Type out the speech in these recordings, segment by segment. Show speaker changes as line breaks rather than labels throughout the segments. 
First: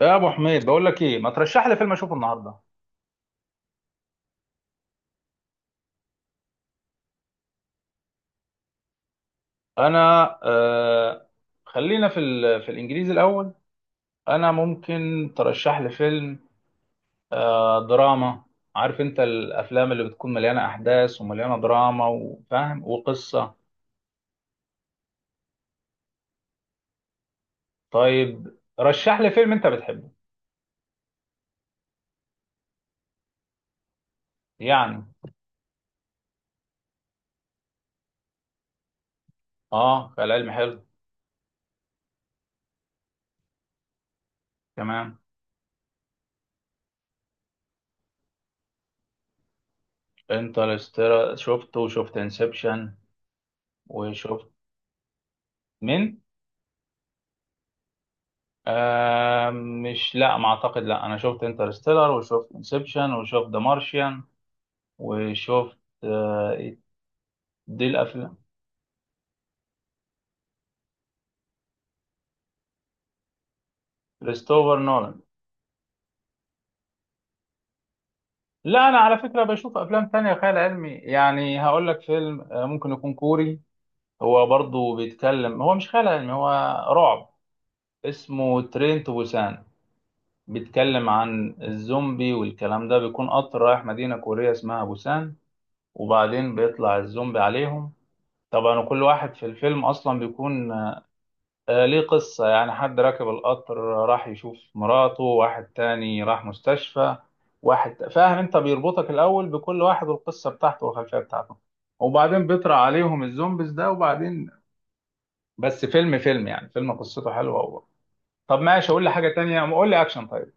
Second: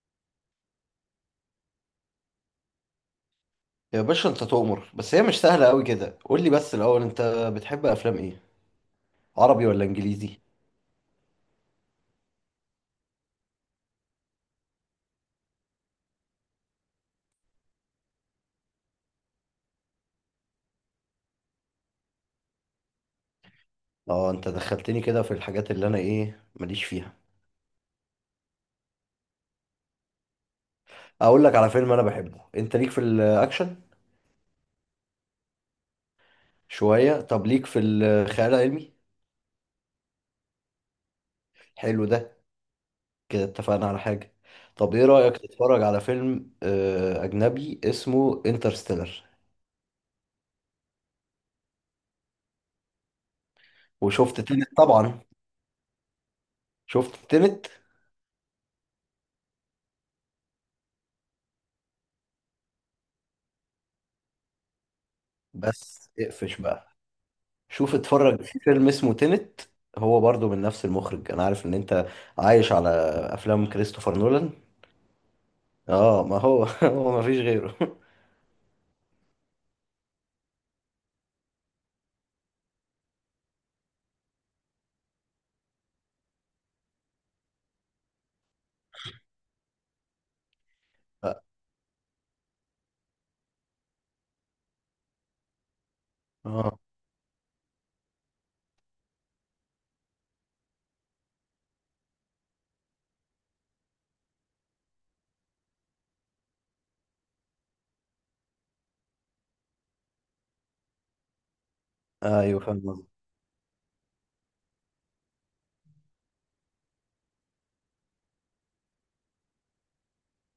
يا ابو حميد بقول لك ايه ما ترشح لي فيلم اشوفه النهارده.
يا باشا، انت تؤمر. بس هي مش سهلة قوي كده. قول لي بس الاول، انت بتحب افلام ايه؟ عربي ولا
انا
انجليزي؟
خلينا في في الانجليزي الاول. انا ممكن ترشح لي فيلم دراما. عارف انت الافلام اللي بتكون مليانه احداث ومليانه دراما وفاهم وقصه.
اه، انت دخلتني كده في الحاجات اللي انا ايه ماليش فيها.
طيب رشح لي فيلم انت بتحبه
اقول لك على فيلم انا بحبه. انت ليك في الاكشن؟
يعني.
شوية. طب ليك في الخيال العلمي؟
اه، خيال علمي حلو.
حلو ده. كده اتفقنا على حاجة. طب ايه
تمام.
رأيك تتفرج على فيلم اجنبي اسمه انترستيلر؟
انترستيلر شفته وشفت انسبشن
وشفت
وشفت.
تنت طبعا؟
مين؟
شفت تنت.
آه، مش، لا ما اعتقد، لا انا شفت انترستيلر وشفت انسبشن وشفت ذا مارشيان وشفت.
بس اقفش
آه
بقى.
دي
شوف،
الافلام.
اتفرج في فيلم اسمه تينت. هو برضو من نفس المخرج. انا عارف ان انت عايش على افلام كريستوفر نولان.
كريستوفر نولان.
اه، ما هو هو ما فيش غيره.
لا انا على فكره بشوف افلام تانية خيال علمي، يعني هقول لك فيلم ممكن يكون كوري. هو برضو بيتكلم، هو مش خيال علمي، هو رعب. اسمه ترين تو بوسان، بيتكلم عن الزومبي والكلام ده، بيكون قطر رايح مدينه كوريه اسمها بوسان وبعدين
اه،
بيطلع الزومبي عليهم. طبعا وكل واحد في الفيلم اصلا بيكون ليه قصة، يعني حد راكب القطر راح يشوف مراته، واحد تاني راح مستشفى، واحد، فاهم انت، بيربطك الأول بكل واحد والقصة بتاعته والخلفية بتاعته وبعدين
ايوه،
بيطرح
فاهم قصدك.
عليهم الزومبيز ده وبعدين. بس فيلم فيلم يعني، فيلم قصته حلوة هو. طب ماشي قول لي حاجة تانية، قول لي أكشن. طيب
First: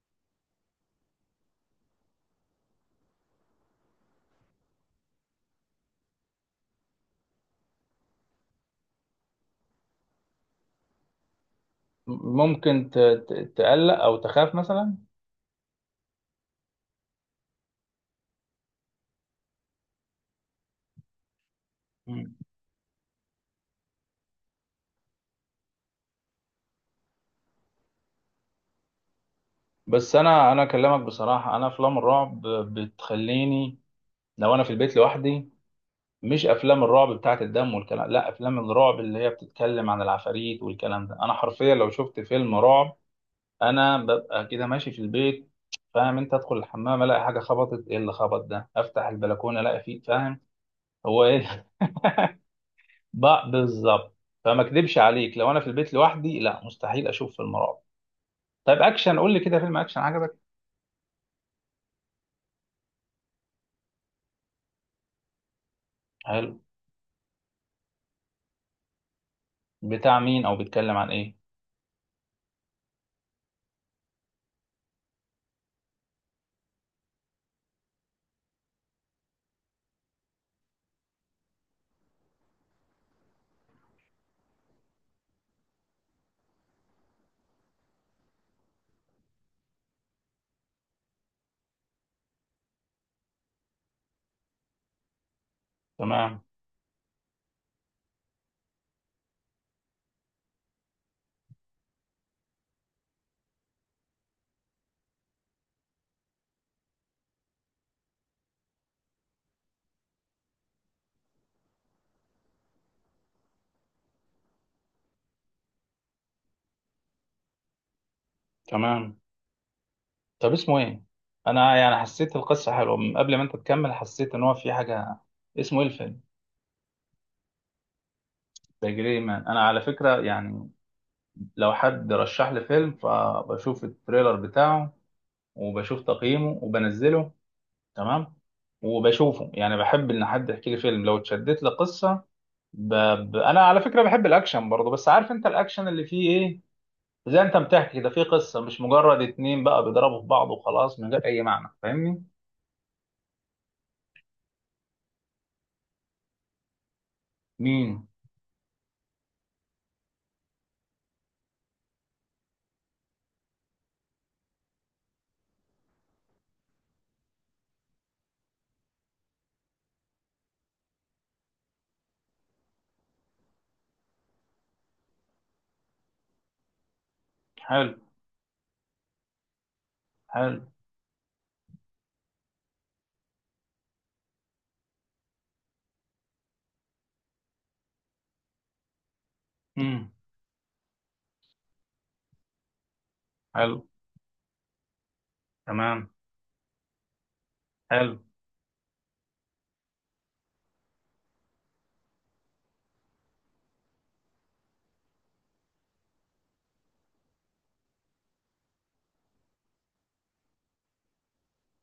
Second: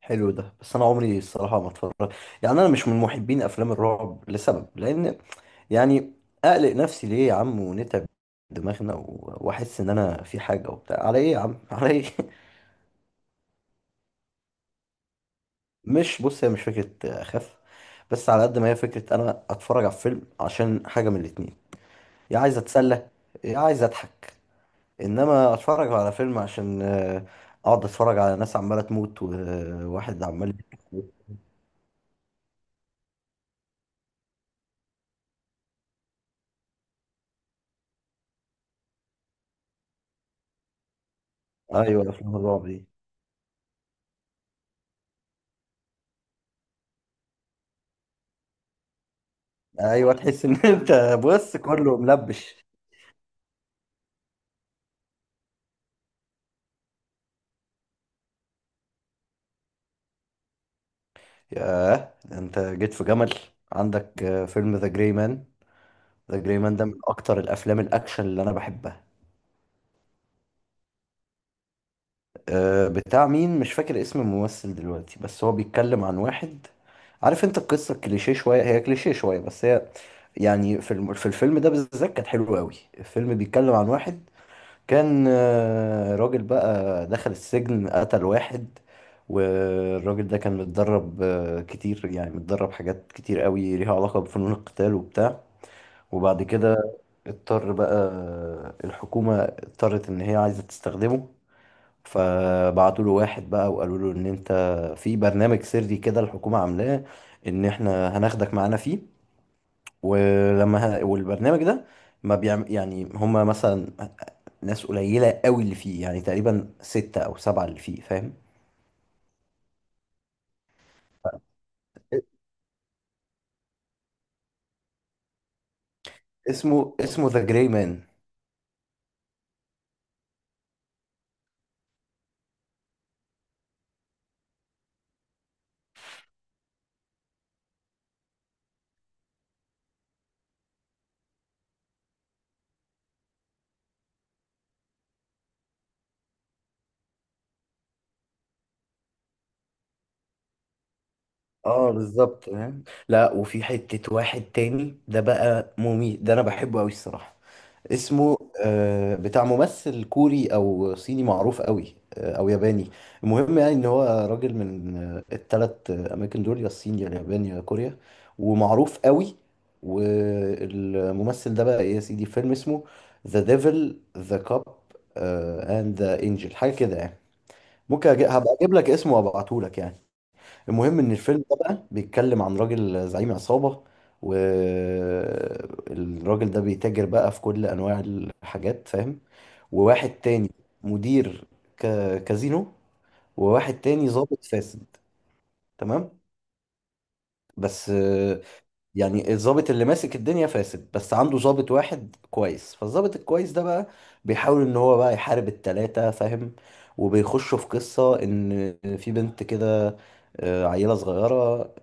حلو ده، بس انا عمري الصراحه ما اتفرج، يعني انا مش من محبين افلام الرعب لسبب، لان يعني اقلق نفسي ليه يا عم، ونتعب دماغنا، واحس ان انا في حاجه وبتاع، على ايه يا عم، على ايه؟
ممكن تقلق أو تخاف مثلا.
مش، بص، هي مش فكره اخاف. بس على قد ما هي فكره، انا اتفرج على فيلم عشان حاجه من الاتنين:
مم.
يا عايز اتسلى، يا عايز اضحك. انما اتفرج على فيلم عشان اقعد اتفرج على ناس عماله تموت،
بس
وواحد عمال
أنا أكلمك
يضحك.
بصراحة، أنا أفلام الرعب بتخليني، لو أنا في البيت لوحدي. مش افلام الرعب بتاعت الدم والكلام، لا افلام الرعب اللي هي بتتكلم عن العفاريت والكلام ده، انا حرفيا لو
ايوه،
شفت
افلام
فيلم
الرعب دي.
رعب انا ببقى كده ماشي في البيت، فاهم انت، ادخل الحمام الاقي حاجه خبطت، ايه اللي خبط ده، افتح البلكونه الاقي فيه،
ايوه،
فاهم.
تحس ان انت
هو ايه
بص كله ملبش.
بقى بالظبط. فما اكدبش عليك، لو انا في البيت لوحدي لا مستحيل اشوف فيلم رعب. طيب اكشن قول لي كده فيلم اكشن عجبك.
ياه، ده انت جيت في جمل. عندك فيلم ذا جراي مان. ذا جراي
حلو.
مان ده من اكتر الافلام الاكشن اللي انا بحبها.
بتاع مين او بيتكلم عن ايه؟
بتاع مين مش فاكر اسم الممثل دلوقتي، بس هو بيتكلم عن واحد. عارف انت، القصة كليشيه شوية، هي كليشيه شوية بس هي، يعني في الفيلم ده بالذات كانت حلوة قوي. الفيلم بيتكلم عن واحد كان راجل بقى دخل السجن، قتل واحد. والراجل ده كان متدرب كتير، يعني متدرب حاجات كتير قوي ليها علاقة بفنون القتال وبتاع.
تمام.
وبعد كده اضطر بقى، الحكومة اضطرت إن هي عايزة تستخدمه. فبعتوا له واحد بقى وقالوا له ان انت في برنامج سري كده الحكومة عاملاه، ان احنا هناخدك معانا فيه. والبرنامج ده ما بيعمل، يعني هما مثلا ناس قليلة قوي اللي فيه، يعني تقريبا ستة او سبعة اللي فيه، فاهم؟
تمام. طب اسمه ايه؟ انا يعني حسيت القصه حلوه من قبل ما انت تكمل، حسيت ان هو في حاجه. اسمه ايه الفيلم؟
اسمه ذا جراي مان.
ذا جري مان. انا على فكره يعني لو حد رشح لي فيلم فبشوف التريلر بتاعه وبشوف تقييمه وبنزله. تمام. وبشوفه يعني، بحب ان حد يحكي لي فيلم، لو اتشدت لقصه ب... انا على فكره بحب الاكشن برضه، بس عارف انت الاكشن اللي فيه ايه، زي انت بتحكي ده، فيه قصه، مش مجرد اتنين بقى بيضربوا في بعض وخلاص من غير اي معنى،
اه،
فاهمني.
بالظبط فاهم. لا، وفي حتة واحد تاني ده بقى مميت، ده انا بحبه قوي الصراحة.
مين؟
اسمه بتاع ممثل كوري او صيني معروف قوي، او ياباني. المهم يعني ان هو راجل من التلات اماكن دول، يا الصين يا اليابان يا كوريا، ومعروف قوي. والممثل ده بقى إيه يا سيدي، فيلم اسمه ذا ديفل ذا كاب اند ذا انجل، حاجة كده يعني.
حلو.
هبقى اجيب لك اسمه وابعته لك يعني.
حلو.
المهم ان الفيلم ده بقى بيتكلم عن راجل زعيم عصابة. والراجل ده بيتاجر بقى في كل انواع الحاجات، فاهم؟
مم.
وواحد تاني مدير كازينو، وواحد
حلو.
تاني ضابط فاسد.
تمام.
تمام، بس
حلو.
يعني الضابط اللي ماسك الدنيا فاسد، بس عنده ضابط واحد كويس، فالضابط الكويس ده بقى بيحاول ان هو بقى يحارب التلاتة، فاهم؟ وبيخشوا في قصة ان في بنت كده، عيلة صغيرة،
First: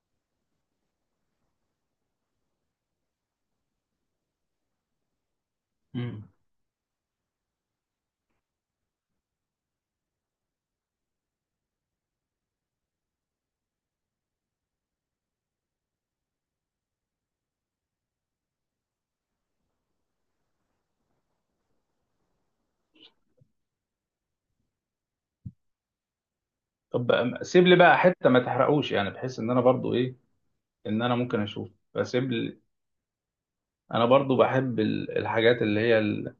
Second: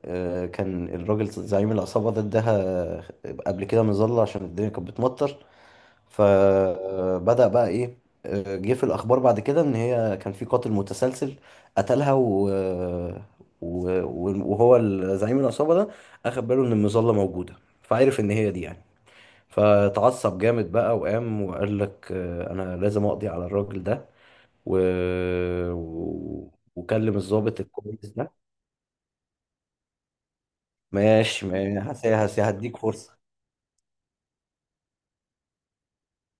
كان الراجل زعيم العصابة ده اداها قبل كده مظلة عشان الدنيا كانت بتمطر.
مم.
فبدأ بقى ايه، جه في الاخبار بعد كده ان هي كان في قاتل متسلسل قتلها، وهو زعيم العصابة ده اخد باله ان المظلة موجودة، فعرف ان هي دي يعني. فتعصب جامد بقى وقام وقال لك، انا لازم اقضي على الراجل ده، و... و...
طب
وكلم الضابط
سيب لي بقى
الكويس
حته
ده.
ما تحرقوش، يعني بحيث ان انا برضو ايه، ان انا ممكن
ماشي
اشوف،
ماشي
فسيب لي.
هديك فرصة.
انا برضو بحب الحاجات اللي هي ال...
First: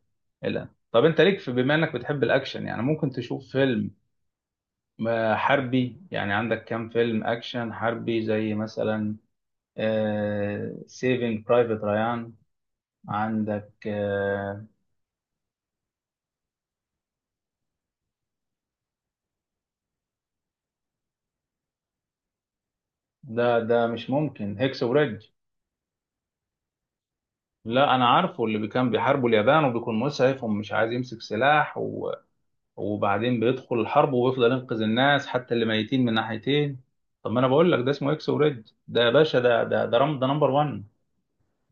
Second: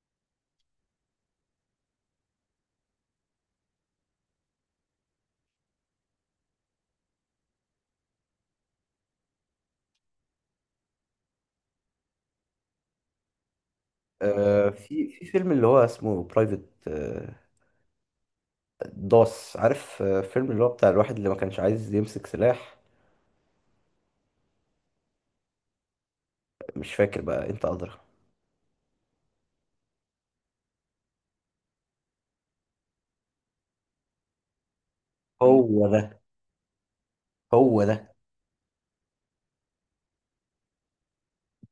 ال... طب انت ليك في، بما انك بتحب الاكشن، يعني ممكن تشوف فيلم حربي يعني، عندك كام فيلم اكشن حربي زي مثلا سيفينج برايفت ريان. عندك
في فيلم اللي هو اسمه برايفت داس. عارف فيلم اللي هو بتاع الواحد اللي ما كانش عايز يمسك سلاح؟
ده ده مش ممكن هيكس وريدج.
مش فاكر بقى، انت ادرى.
لا انا عارفه، اللي كان بيحاربوا اليابان وبيكون مسعف ومش عايز يمسك سلاح، وبعدين بيدخل الحرب ويفضل ينقذ الناس حتى اللي
هو
ميتين من
ده.
ناحيتين. طب ما انا بقول لك
هو
ده اسمه
ده.
اكس وريد، ده يا باشا ده رم، ده نمبر 1.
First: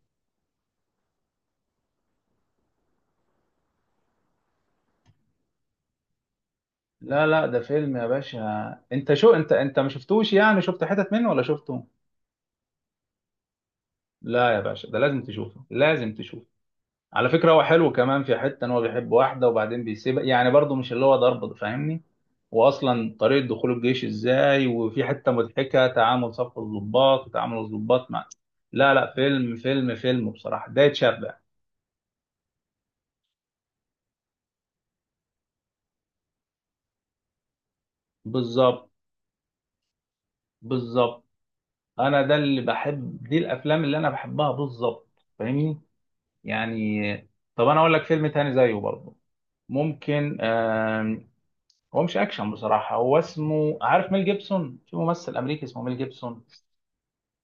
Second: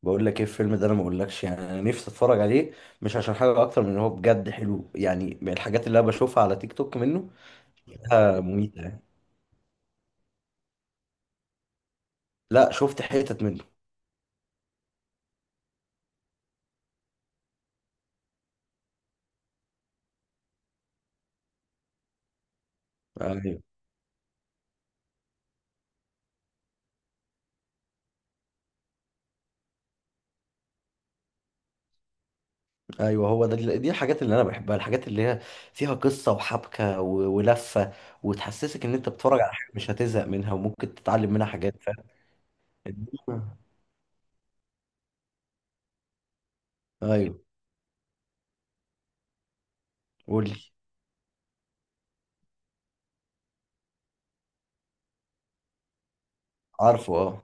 بقول لك ايه، الفيلم ده انا ما اقولكش، يعني انا نفسي اتفرج عليه، مش عشان حاجه اكتر من ان هو بجد حلو، يعني من الحاجات اللي انا بشوفها على تيك توك
لا
منه.
لا ده فيلم يا باشا.
مميته يعني.
انت شو انت انت ما شفتوش يعني، شفت حتت منه ولا شفته؟
لا، شفت حتت منه.
لا يا باشا ده لازم تشوفه، لازم تشوفه. على فكرة هو حلو كمان في حتة ان هو بيحب واحدة وبعدين بيسيبها، يعني برضه مش اللي هو ضرب، فاهمني. واصلا طريقة
ايوه،
دخول الجيش ازاي، وفي حتة مضحكة تعامل صف الضباط وتعامل الضباط مع. لا لا فيلم فيلم فيلم بصراحة ده يتشبع.
ايوه، هو ده. دي الحاجات اللي انا بحبها، الحاجات اللي هي فيها قصه وحبكه ولفه، وتحسسك
بالظبط.
ان انت بتتفرج على حاجه مش هتزهق منها، وممكن
بالظبط.
تتعلم منها حاجات، فاهم؟
انا ده اللي بحب، دي الافلام اللي انا بحبها بالظبط، فاهمني، يعني.
ايوه،
طب انا اقول لك فيلم تاني زيه برضه، ممكن.
قول لي.
هو مش اكشن بصراحة، هو اسمه، عارف ميل جيبسون، في ممثل امريكي اسمه ميل جيبسون،
عارفه، اه.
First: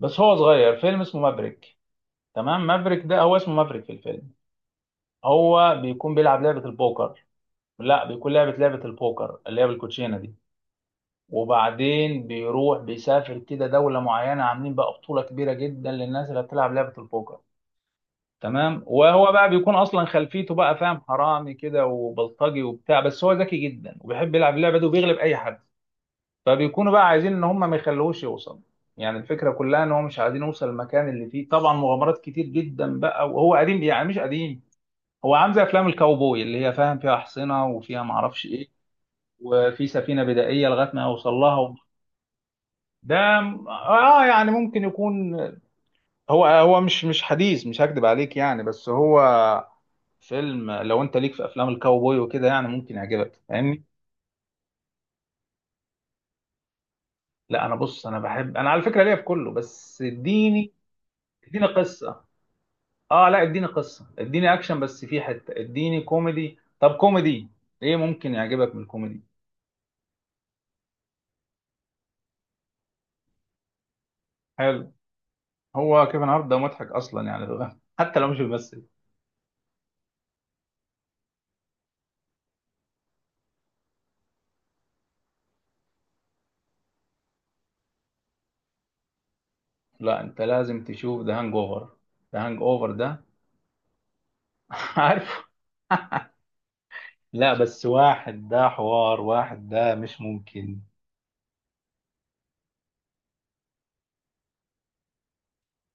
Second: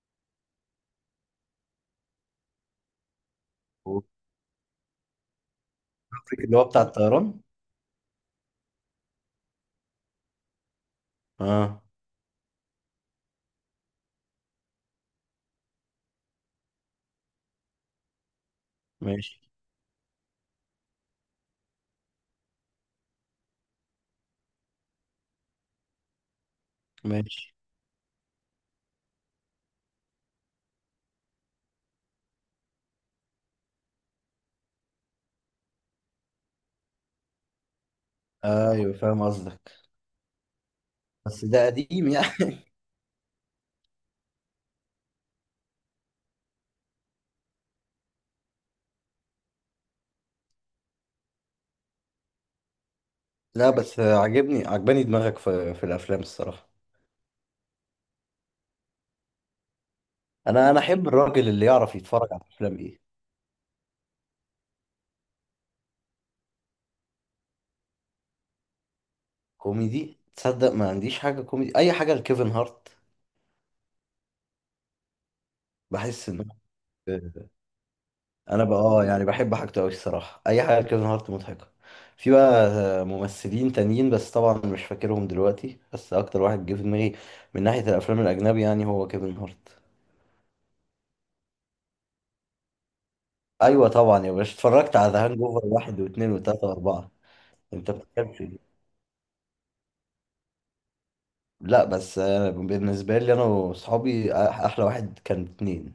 بس هو صغير، فيلم اسمه مافريك. تمام، مافريك ده هو اسمه مافريك في
هو
الفيلم. هو بيكون بيلعب
قصدك اللي
لعبة
هو بتاع
البوكر.
الطيران؟
لا بيكون لعبة البوكر اللي هي بالكوتشينة دي،
اه،
وبعدين بيروح بيسافر كده دولة معينة عاملين بقى بطولة كبيرة جدا للناس اللي بتلعب لعبة البوكر. تمام. وهو
ماشي
بقى بيكون اصلا خلفيته بقى، فاهم، حرامي كده وبلطجي وبتاع، بس هو ذكي جدا وبيحب يلعب اللعبة دي وبيغلب اي حد. فبيكونوا بقى عايزين ان
ماشي
هم ما يخلوهوش يوصل. يعني الفكره كلها ان هو مش عايزين يوصل المكان اللي فيه، طبعا مغامرات كتير جدا بقى. وهو قديم يعني، مش قديم، هو عامل زي افلام الكاوبوي اللي هي، فاهم، فيها احصنه وفيها ما اعرفش ايه،
ايوه، فاهم قصدك.
وفي سفينه بدائيه لغايه ما يوصل
بس ده
لها.
قديم يعني.
ده اه يعني ممكن يكون، هو مش حديث، مش هكدب عليك يعني، بس هو فيلم لو انت ليك في افلام الكاوبوي وكده يعني ممكن يعجبك،
لا،
فاهمني.
بس عجبني، عجباني دماغك في الافلام الصراحه.
لا انا، بص انا بحب، انا على فكره ليا في كله، بس
انا
اديني،
انا احب الراجل
اديني
اللي يعرف
قصه.
يتفرج على افلام ايه.
اه لا اديني قصه، اديني اكشن، بس في حته اديني كوميدي. طب كوميدي ايه ممكن يعجبك من الكوميدي؟
كوميدي؟ تصدق، ما عنديش حاجه كوميدي، اي حاجه لكيفن هارت.
حلو. هو كيفن
بحس ان
هارت ده مضحك اصلا يعني ده. حتى لو مش
انا بقى
بيمثل.
اه يعني بحب حاجته قوي الصراحه، اي حاجه لكيفن هارت مضحكه. في بقى ممثلين تانيين بس طبعا مش فاكرهم دلوقتي، بس اكتر واحد جه في دماغي من ناحيه الافلام الاجنبي يعني هو كيفن هارت.
لا انت لازم تشوف ذا هانج اوفر، ذا هانج اوفر ده.
ايوه طبعا يا باشا، اتفرجت على ذا هانج
عارف.
اوفر واحد واثنين وثلاثه واربعه.
لا بس
انت بتتكلم في
واحد
دي؟
ده حوار، واحد ده مش ممكن.
لا بس، أنا بالنسبه لي، انا واصحابي احلى واحد كان اثنين.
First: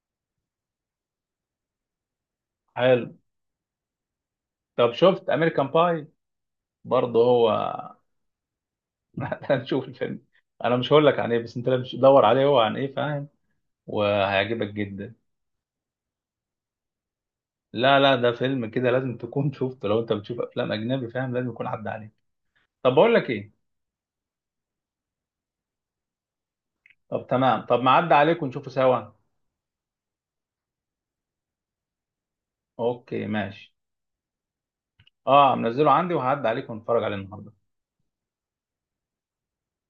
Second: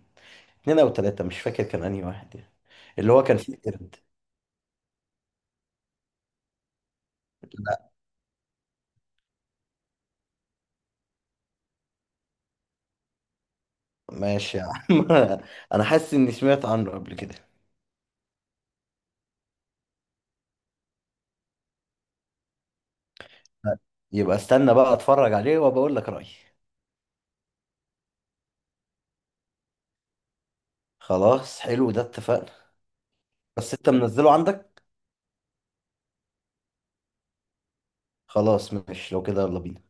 اثنين او ثلاثه، مش فاكر كان انهي واحد يعني. اللي
حلو.
هو كان فيه قرد.
طب شفت امريكان باي؟ برضه هو.
لا.
هنشوف الفيلم. انا مش هقول لك عن ايه، بس انت لازم تدور عليه هو عن ايه، فاهم،
ماشي يا
وهيعجبك
عم.
جدا.
انا حاسس اني سمعت عنه قبل كده.
لا لا ده فيلم كده لازم تكون شفته، لو انت بتشوف افلام اجنبي، فاهم، لازم يكون عدى عليك. طب بقول لك ايه.
لا، يبقى استنى بقى اتفرج عليه، وبقول لك رايي.
طب تمام، طب ما عدى عليك ونشوفه سوا.
خلاص، حلو ده، اتفقنا.
اوكي
بس
ماشي.
انت منزله عندك؟
اه منزله عندي وهعدي عليك ونتفرج عليه النهارده.
خلاص ماشي، لو كده يلا بينا.